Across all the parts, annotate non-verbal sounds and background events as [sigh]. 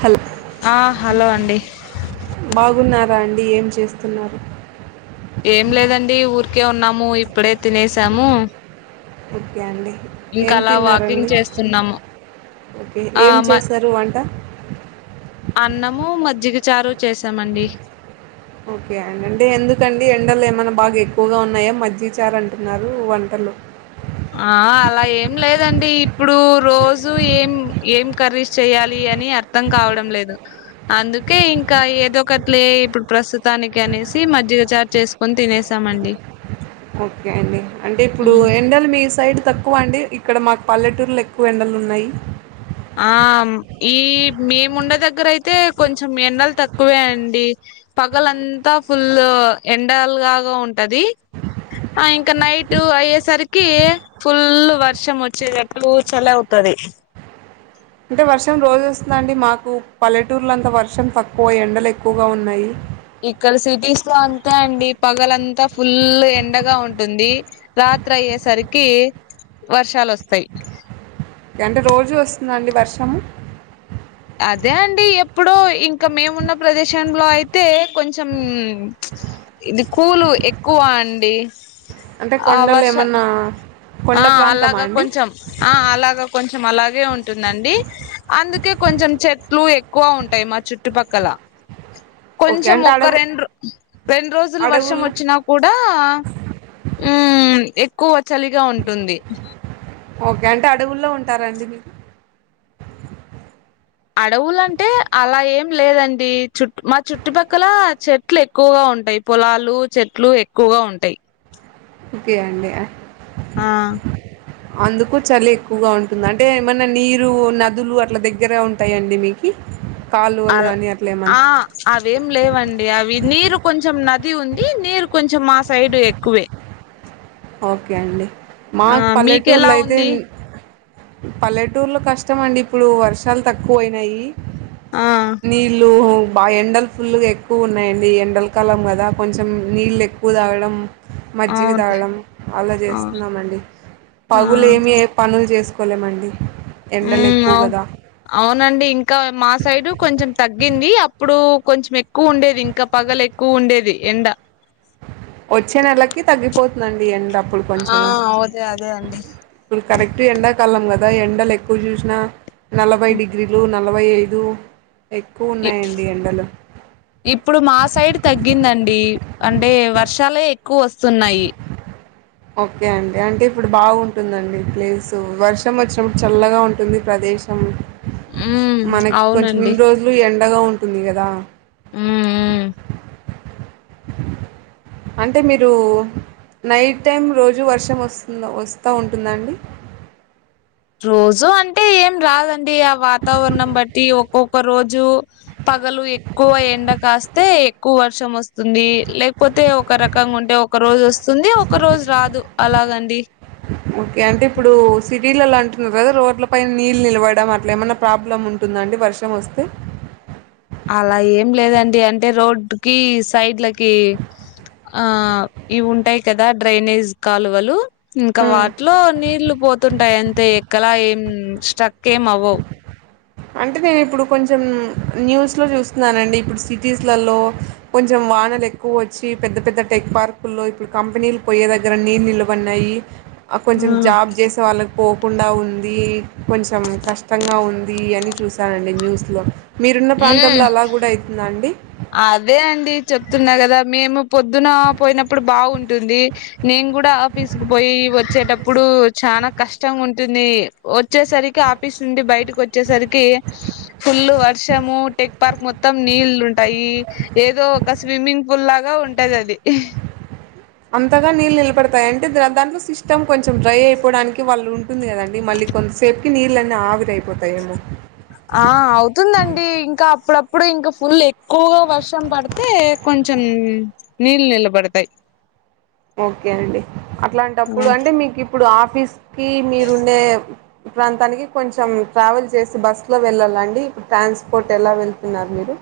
Hello ఆ hello అండి బాగున్నారా అండి ఏం చేస్తున్నారు ఏం లేదండి ఊరికే ఉన్నాము ఇప్పుడే తినేసాము ఓకే అండి ఇంకా ఏం అలా వాకింగ్ తిన్నారండి చేస్తున్నాము ఓకే ఆ ఏం మ చేస్తారు వంటా అన్నము మజ్జిగచారు చేసామండి ఓకే అండి అంటే ఎందుకండి ఎండలు ఏమైన్నా బాగా ఎక్కువగా ఉన్నాయా మజ్జిచారు అంటున్నారు వంటలు. ఆ అలా ఏం లేదండి ఇప్పుడు రోజు ఏం ఏం కర్రీస్ చెయ్యాలి అని అర్ అర్ధం కావడం లేదు అందుకే ఇంకా ఏదో ఒకటిలే ఇప్పుడు ప్రస్తుతానికి అనేసి మజ్జిగ చార్ చేసు కొం తినేసామండి ఓకే అండి అంటే ఇప్పుడు ఉమ్ ఎ ఎండలు మీ సైడ్ తక్కువ అండి ఇక్కడ మాకు పల్లెటూర్లో ఎక్కువ ఎండలు ఉన్నయి ఆ ఈ మేముండ దగ్గర అయితే కొంచెం ఎండలు తక్కువే అండి పగలంతా ఫుల్ ఎండల్ లాగా ఉంటది ఆ ఇంకా నైట్ ఇటు అయ్యేసరికి ఫుల్ వర్షం వచ్చేది అట్లు చలి అవుతది అంటే వర్షం రోజు వస్తుంద అండి మాకు పల్లెటూర్లో అంతా వర్షం తక్కువ ఎండలు ఎక్కువగా ఉన్నాయి ఇక్కడ సిటీస్ లో అంతా అండి పగలంతా ఫుల్ ఎండగా ఉంటుంది రాత్రి అయ్యేసరికి వర్షాలు వస్తాయి అంటే రోజూ వస్తుందండి వర్షము అదే అండి ఎప్పుడు ఇంకా మేమున్న ప్రదేశంలో అయితే కొంచం చ్ ఇది కూలు ఎక్కువ అండి అంటే ఆ కొండలు వర్ష ఏమన్నా ఆ కొండ ప్రాంతమా అలాగా అండి కొంచెం ఆ అలాగా కొంచెం అలాగే ఉంటుందండి అందుకే కొంచెం చెట్లు ఎక్కువ ఉంటయి మా చుట్టుపక్కల [inaudible] కొంచెం అంటే ఒక అడవు రెండు రెండు రోజులు వర్షం అడవుల్లో వచ్చినా గూడా ఉమ్ ఎక్కువ చలిగా ఉంటుంది ఓకే అంటే అడవుల్లో ఉంటారండి మీకు అడవులంటే అలా ఏం లేదండి చుట్ మా చుట్టుపక్కల చెట్ చెట్లు ఎక్కువగా ఉంటాయి పొలాలు చెట్లు ఎక్కువగా ఉంటాయి కే అండి అ ఆ అందుకు చలి ఎక్కువగా ఉంటుంది అంటే ఏమన్నా నీరు నదులు అట్లా దగ్గరే ఉంటాయండి మీకు అలా ఆ అవేం లేవండి అవి నీరు కొంచెం నది ఉంది నీరు కొంచెం మా సైడ్ ఎక్కువే ఓకే అండి ఆ మాక్ పల్లెటూర్లో మీకెలా అయితే ఉంది పల్లెటూర్లో కష్టం అండి ఇప్పుడు వర్షాలు తక్కువ అయినాయి ఆ నీళ్లు హ బాగా ఎండలు ఫుల్గా ఎక్కువ ఉన్నాయండి ఎండలకాలం గదా కొంచెం నీళ్లు ఎక్కువ తాగడం మజ్జిగ అవును తాగడము అలా ఆ చేస్తున్నామండి ఆ పగులు ఏమి ఏ పనులు చేసుకోలేమండి ఎండలు ఉమ్ ఎక్కువ అవు గదా అవునండి ఇంకా మా సైడ్ కొంచెం తగ్గింది అప్పుడు కొంచెం ఎక్కువ ఉండేది ఇంగా పగలు ఎక్కువ ఉండేది ఎండ వచ్చే నెలకి తగ్గిపోతుండి ఎండ అప్పుడు ఆ కొంచెము అదే అదే అండి ఇప్పుడు కరెక్ట్ ఎండకాలం గదా ఎండలు ఎక్కువ చూసినా నలభై డిగ్రీ లు నలభై ఐదు ఎక్కువ ఇ- ఉన్నాయండి ఎండలు ఇప్పుడు మా సైడ్ తగ్గిందండి అంటే వర్షాలే ఎక్కువ వస్తున్నాయి ఓకే అండి అంటే ఇప్పుడు బాగుంటుందండి ప్లేసు వర్షం వచ్చినప్పుడు చల్లగా ఉంటుంది ప్రదేశం కొంచం ఉమ్ మనకి కొంచెం అవునండి ఇన్ని రోజులు ఎండగా ఉంటుంది గదా మ్ ఉ అంటే మీరు నైట్ టైం రోజు వర్షం వస్తుంద వస్తా ఉంటుందండి రోజు అంటే ఏం రాదండి ఆ వాతావరణం బట్టి ఒక్కొక్క రోజు పగలు ఎక్కువ ఎండ కాస్తే ఎక్కువ వర్షం వస్తుంది. లేకపోతే ఒక రకం గా ఉంటే ఒక రోజు వస్తుంది. ఒక రోజు రాదు అలాగండి ఓకే అంటే ఇప్పుడు సిటీలలా అంటున్నారు. కదా రోడ్ల పైన నీళ్ళు నిలవడం అట్లా ఏమైన్నా ప్రాబ్లమ్ ఉంట టుందండి వర్షం వస్తే అలా ఏం లేదండి అంటే రోడ్డుకి సైడ్లకి ఆ ఇవి ఉంటాయి. కదా డ్రైనేజ్ కాలువలు ఇంకా వాటిలో నీళ్లు పోతుంటాయి. అంతే ఎక్కలా ఏం స్టక్ ఏం అవ్వవు అంటే నేను ఇప్పుడు కొంచెం న్యూస్లో చూస్తున్నానండి. ఇప్పుడు సిటీస్లలో కొంచెం వానలు ఎక్కువ వచ్చి పెద్ద పెద్ద టెక్ పార్కుల్లో ఇప్పుడు కంపెనీలు పోయే దగ్గర నీళ్ళు నిల్వ ఉన్నయి కొంచెం ఆ జాబ్ చేసే వాళ్ళకి పోకుండా ఉంది. కొంచెం కష్టంగా ఉంది. ఇ అన్నీ చూసానండి న్యూస్ లో మీరున్న ప్రాంతంలో ఉమ్ అలా కూడా అయితుంద అండి అదే అండి చెప్తున్నా కదా మేము పొద్దున పోయినప్పుడు బాగుంటుంది. నేను కూడా ఆఫీస్ కు పోయి వచ్చేటప్పుడు చనా కష్టంగా ఉంటుంది. వచ్చేసరికి ఆ స్తుంది బయటకు వచ్చేసరికి ఫుల్ వర్షము టెక్ పార్క్ మొత్తం నీళ్లుం టాయ్ ఏదో ఒక స్విమ్మింగ్ పూల్ లాగా ఉంటది. అది అంతగా నీళ్ళు నిలబడతాయి. అంటే దాంట్లో సిస్టమ్ కొంచెం డ్రై అయిపోవడానికి వాళ్ళు ఉంటుంది కదండి. మళ్ళీ కొంతసేపుకి నీళ్ళు అన్నీ ఆవిరియిపోతాయేమో ఆ అవుతుందండి. ఇంకా అప్పుడప్పుడు ఇంకా ఫుల్ ఎక్కువగా వర్షం పడుతుంది. అయితే కొంచెం నీళ్ళు నిలబడతాయి ఓకే అండి అట్లాంటప్పుడు అంటే మీకు ఇప్పుడు ఆఫీస్కి మీరుండే ప్రాంతానికి కొంచెం ట్రావెల్ చేసి బస్సులో వెళ్ళాలండి. ఇప్పుడు ట్రాన్స్పోర్ట్ ఎలా వెళ్తున్నారు. మీరు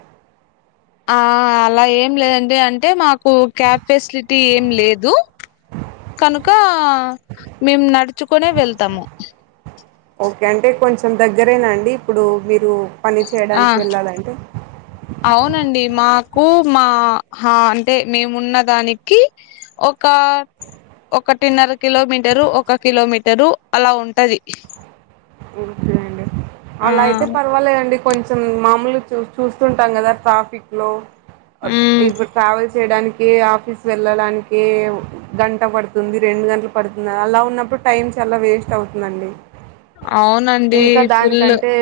ఆ అలా ఏం లేదండి అంటే మాకు క్యాబ్ ఫెసిలిటీ ఏం లేదు కనుక మేము నడుచుకునే వెళ్తాము ఓకే అంటే కొంచెం దగ్గరేనా అండి ఇప్పుడు మీరు పని ఆ చేయడానికి వెళ్ళాలంటే అవునండి మాకు మా అంటే మేమున్నదానికి ఒక ఒకటిన్నర కిలోమీటరు ఒక కిలోమీటరు అలా ఉంటది ఒకే అండి ఆ అలా అయితే పర్వాలేదండి. కొంచెం మామూలు చూ చూస్తుంటాం కదా ట్రాఫిక్ లో ఉమ్ ఇప్పుడు ట్రావెల్ చేయడానికి ఆఫీస్ వెళ్ళడానికి గంట పడుతుంది. రెండు గంటలు పడుతుంది. అలా ఉన్నప్పుడు టైం చాలా వేస్ట్ అవుతుందండి. అవును ఇంకా దానికంటే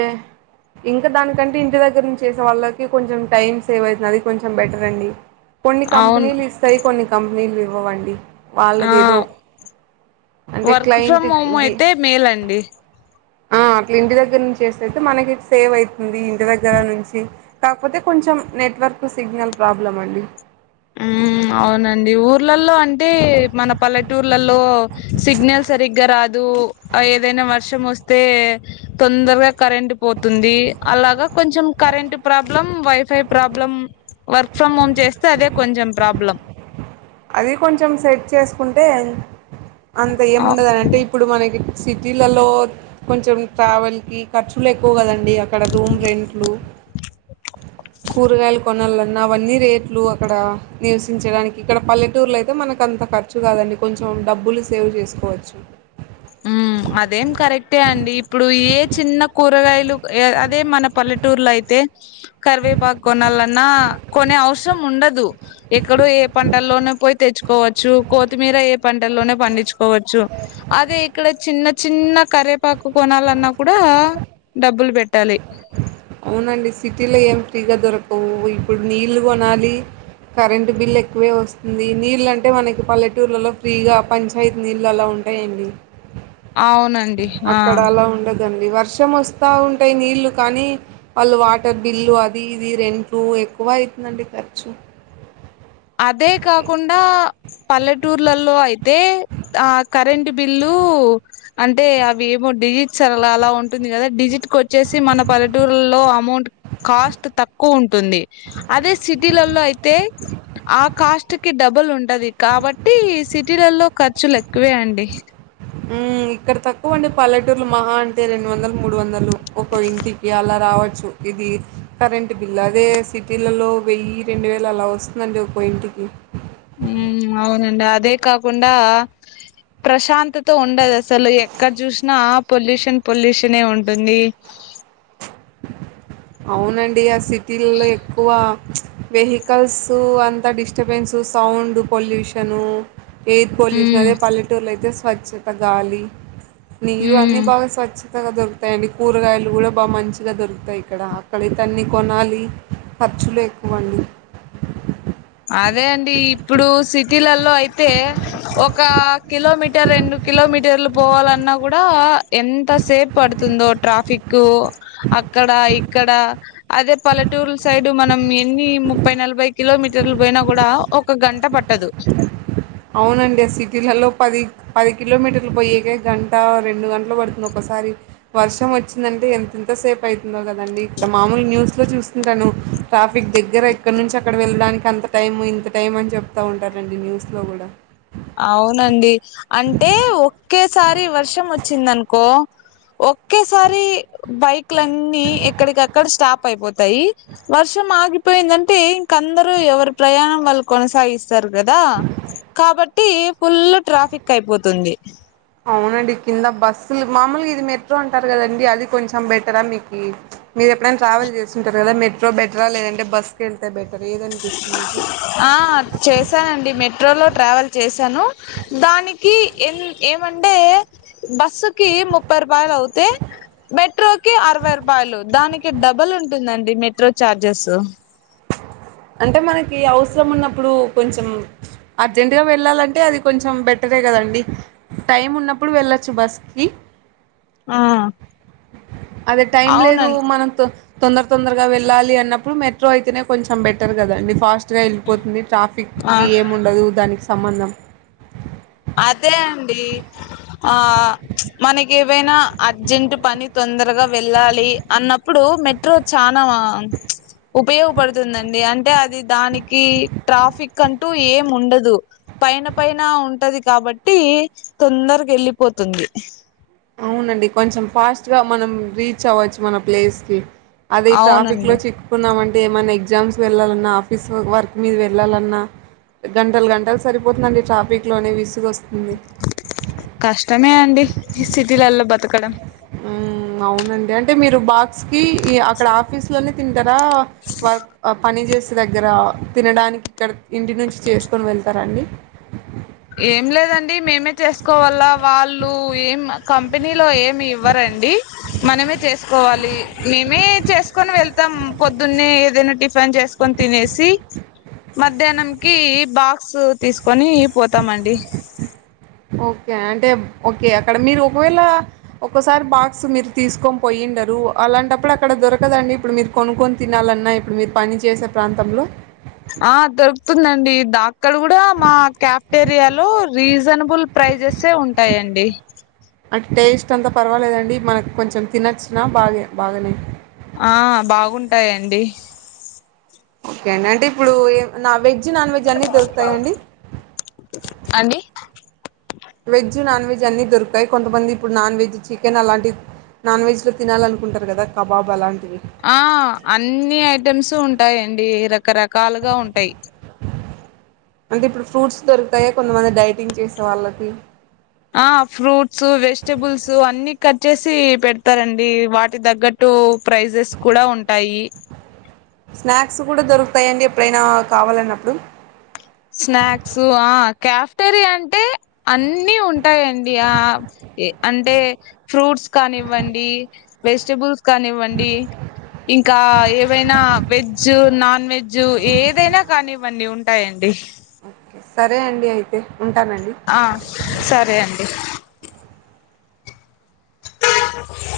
ఇంకా దానికంటే ఇంటి దగ్గర నుంచి చేసే వాళ్ళకి కొంచెం టైం సేవ్ అవుతుంది. అది కొంచెం బెటర్ అండి కొన్ని అవును కంపెనీలు ఇస్తాయి. కొన్ని కంపెనీలు ఇవ్వవండి. ఆ వాళ్ళది ఏదో అంటే వర్క్ క్లయింట్ ఫ్రమ్ హోమ్ బి అయితే మేలండి ఆ అట్లా ఇంటి దగ్గర నుంచి వస్తయితే మనకి సేవ్ అవుతుంది. ఇంటి దగ్గర నుంచి కాకపోతే కొంచెం నెట్వర్క్ సిగ్నల్ ప్రాబ్లం అండి. ఉ అవునండి. ఊర్లలో అం అంటే మన పల్లెటూర్లలో సిగ్నల్ సరిగ్గా రా కు ఏదైనా వర్షం వస్తే తొందరగా కరెంట్ పోతుంది అలాగా కొంచెం current problem wifi problem work from home చేస్తే అదే కొంచెం ప్రాబ్లం అది కొంచెం సెట్ చేసుకుంటే అంత ఏముండదు అనంటే ఇప్పుడు మనకి సిటీలలో కొంచెం ట్రావెల్‌కి ఖర్చులు ఎక్కువ కదండి అక్కడ రూమ్ రెంట్లు కూరగాయలు కొనాలన్నా అవన్నీ రేట్లు అక్కడ నివసించడానికి ఇక్కడ పల్లెటూర్లో అయితే మనకు అంత ఖర్చు కాదండి కొంచెం డబ్బులు సేవ్ చేసుకోవచ్చు ఉమ్ అదేం కరెక్టే అండి ఇప్పుడు ఏ చిన్న కూరగాయలు అదే మన పల్లెటూరులో అయితే కరివేపాకు కొనాలన్నా కొనే అవసరం ఉండదు ఎక్కడో ఏ పంటల్లోనే పోయి తెచ్చుకోవచ్చు కోత్తిమీర ఏ పంటల్లోనే పండించుకోవచ్చు అదే ఇక్కడ చిన్న చిన్న కరేపాకు కొనాలన్నా కూడా డబ్బులు పెట్టాలి అవునండి సిటీలో ఏమి ఫ్రీగా దొరకవు ఇప్పుడు నీళ్లు కొనాలి కరెంట్ బిల్ ఎక్కువే వస్తుంది నీళ్ళు అంటే మనకి పల్లెటూర్లలో ఫ్రీగా పంచాయతీ నీళ్ళు అలా ఉం టయండి అవున అక్కడ అలా ఉండదండి వర్షం వస్తా ఉంటాయి నీళ్ళు కానీ వాళ్ళు వాటర్ బిల్లు అది ఇది రెంట్లు ఎక్కువ అయితుందండి ఖర్చు అదే కాకుండా పల్లెటూర్లలో అయితే ఆ కరెంట్ బిల్లూ అంటే అవి ఏమో డిజిట్ సరలా అలా ఉంటుంది కదా డిజిట్‌కి వచ్చేసి మన పల్లెటూరులో అమౌంట్ కాస్ట్ తక్కువ ఉంటుంది అదే సిటీలలో అయితే ఆ కాస్ట్‌కి డబ్బుల్ ఉంటది కాబట్టి సిటీలలో ఖర్చులు ఎక్కువే అండి ఉమ్మ్ ఇక్కడ తక్కువండి పల్లెటూర్లు మహా అంటే రెండు వందలు మూడు వందలు ఒక్కో ఇంటికి అలా రావచ్చు ఇది కరెంట్ బిల్ అదే సిటీలలో వెయ్యి రెండు వేలు అలా వస్తుందండి ఒక్కో ఇంటికి ఉమ్మ్ అవునండి అదే కాకుండా ప్రశాంతతా ఉండదు అసలు ఎక్కడ చూసినా ఆ పొల్యూషన్ పొల్యూషనే ఉంటుంది అవునండి ఆ సిటీలల్లో ఎక్కువ వెహికల్సు అంత disturbance sound pollution air pollution ఉమ్ అదే పల్లెటూరులో అయితే స్వచ్ఛత గాలి నీరు అన్ని ఉమ్ బాగా స్వచ్ఛతగా దొరుకుతాయండి కూరగాయలు కూడా బాగా మంచి గా దొరుకుతాయి ఇక్కడ అక్కడైతే అన్ని కొనాలి ఖర్చులు ఎక్కువ అండి అదే అండి ఇప్పుడు సిటీలలో అయితే ఒక కిలోమీటర్ రెండు కిలోమీటర్లు పోవాలన్నా కూడా ఎంత సేపూ పడుతుందో ట్రాఫిక్ అక్కడ ఇక్కడ అదే పల్లెటూర్లు సైడ్ మనం ఎన్ని ముప్పై నలభై కిలోమీ టర్లు పోయినా కూడా ఒక గంట పట్టదు అవునండి ఆ సిటీలలో పది పది కిలోమీటర్లు పోయేకే గంట రెండు గంటలు పడుతుంది ఒక్కసారి వర్షం వచ్చిందంటే ఎంతెంత సేపు అయితుందో కదండి ఇక్కడ మామూలు న్యూస్‌లో చూస్తుంటాను ట్రాఫిక్ దగ్గర ఇక్కడ నుంచి అక్కడ వెళ్ళడానికి అంత టైం ఇంత టైం అని చెప్తా ఉంటారంండి న్యూస్‌లో కూడా అవునండి అంటే ఒకేసారి వర్షం వచ్చిందినుకో ఒక్కేసారి బైక్లన్ని ఎక్కడికి అక్కడ స్టాప్ అయిపోతాయి వర్షం ఆగిపోయిందంటే ఇంక అందరుూ ఎవరి ప్రయాణం వాళ్ళు కొనసాగి స్తారు కదా కాబట్టి ఫుల్ ట్రాఫిక్ అయిపోతుంది అవునండి కింద బస్సులు మామూలుగా ఇది మెట్రో అంటారు కదండి అది కొంచెం బెటరా మీకు మీరు ఎప్పుడైనా ట్రావెల్ చేస్తుంటారు కదా మెట్రో బెటరా లేదంటే బస్ కి వెళ్తే బెటర్ ఏది అనిపిస్తుంది మీకు ఆ చేశానండి మెట్రోలో ట్రావెల్ చేశాను దానికి ఏం ఏమంటే బస్సుకి ముప్పై రూపాయలు అవుతే మెట్రోకి అరవై రూపాయలు దానికి డబుల్ ఉంటుందండి మెట్రో చార్జెస్ అంటే మనకి అవసరం ఉన్నప్పుడు కొంచెం అర్జెంట్ గా వెళ్ళాలంటే అది కొంచెం బెటరే కదండి టైం ఉన్నప్పుడు వెళ్ళొచ్చు బస్ కి ఆ అదే టైం లేదు అవునం మనం తొందర తొందరగా వెళ్ళాలి అన్నప్పుడు మెట్రో అయితేనే కొంచెం బెటర్ కదండి ఫాస్ట్ వెళ్ళిపోతుంది ట్రాఫిక్ ఆ కి ఏమి ఉండదు దానికి సంబంధం అదే అండి ఆ మనకి ఏవైనా అర్జెంట్ పని తొందరగా వెళ్ళాలి అన్న ప్పుడు మెట్రో చానా మా ఉపయోగపడుతుందండి అంటే అది దానికి ట్రాఫిక్ అంటూ ఏం ఉండదు పైన పైన ఉంటది కాబట్టి తొందరగా వెళ్ళిపోతుంది అవునండి కొంచెం ఫాస్ట్ గా మనం రీచ్ అవ్వచ్చు మన ప్లేస్ కి అది ట్రాఫిక్ లో అవునండి చిక్ కున్నామంటే ఏమైన్నా ఎగ్జామ్స్ వెళ్ళాలన్నా ఆఫీస్ వర్క్ మీద వెళ్ళాలన్నా గంటలు గంటలు సరిపోతుందండి ట్రాఫిక్ లోనే విసుగు వస్తుంది కష్టమే అండి ఈ సిటీలల్లో బతకడం అవునండి అంటే మీరు బాక్స్ కి అక్కడ ఆఫీస్ లోనే తింటారా వర్క్ పని చేసి దగ్గర తినడానికి ఇక్కడ ఇంటి నుంచి చేసుకొని వెళ్తారండి ఏం లేదండి మేమే చేసుకోవాల వాళ్ళు ఏం కంపెనీలో ఏమి ఇవ్వరండి మనమే చేసుకోవాలి మేమే చేసుకొని వెళ్తాం పొద్దున్నే ఏదైనా టిఫిన్ చేసుకు కోని తినేసి మధ్యాహ్నం కి బాక్స్ తీసుకొని పోతామండి ఓకే అంటే ఓకే అక్కడ మీరు ఒకవేళ ఒక్కసారి బాక్స్ మీరు తీసుకొని పోయిండరు అలాంటప్పుడు అక్కడ దొరకదండి ఇప్పుడు మీరు కొనుక్కొని తినాలన్నా ఇప్పుడు మీరు పని చేసే ప్రాంతంలో ఆ దొరుకుతుందండి ఆ అక్కడ కూడా మా క్యాఫ్టేరియాలో రీజనబుల్ ప్రైజెసే ఉంటాయండి అంటే టేస్ట్ అంతా పర్వాలేదండి మనకు కొంచెం తినొచ్చనా బాగే బాగానే ఆ బాగుంటాయండి ఓకే అండి అంటే ఇప్పుడు ఏ నా వెజ్ నాన్ వెజ్ అన్నీ దొరుకుతాయా అండీ అండి వెజ్ నాన్ వెజ్ అన్ని దొరికాయి కొంతమంది ఇప్పుడు నాన్ వెజ్ చికెన్ అలాంటి నాన్ వెజ్ లు తినాలనుకుంటారు కదా కబాబ్ అలాంటివి ఆ అన్ని ఐటెమ్స్ ఉంటాయండి రకరకాలుగా ఉంటాయి అంటే ఇప్పుడు ఫ్రూట్స్ దొరుకుతాయా కొంతమంది డైటింగ్ చేసే వాళ్ళకి ఆ ఫ్రూట్స్ వెజిటబుల్స్ అన్ని కట్ చేసి పెడతారండి వాటి తగ్గట్టు టూ ప్రైజెస్ కూడా ఉంటాయి స్నాక్స్ కూడా దొరుకుతాయిండి ఎప్పుడైనా కావాలన్నప్పుడు స్నాక్స్ ఆ కెప్టెరియా అంటే అన్ని ఉంటాయండి ఆ ఏ అంటే ఫ్రూట్స్ కానివ్వండి వెజ్టబుల్స్ కానివ్వండి ఇంకా ఏవైనా వెజ్జ్ నాన్ వెజ్జ్ ఏదైనా కానివండి ఉంటాయండి ఓకే సరే అండి అయితే ఉంటానండి అ సరే అండి [unintelligible]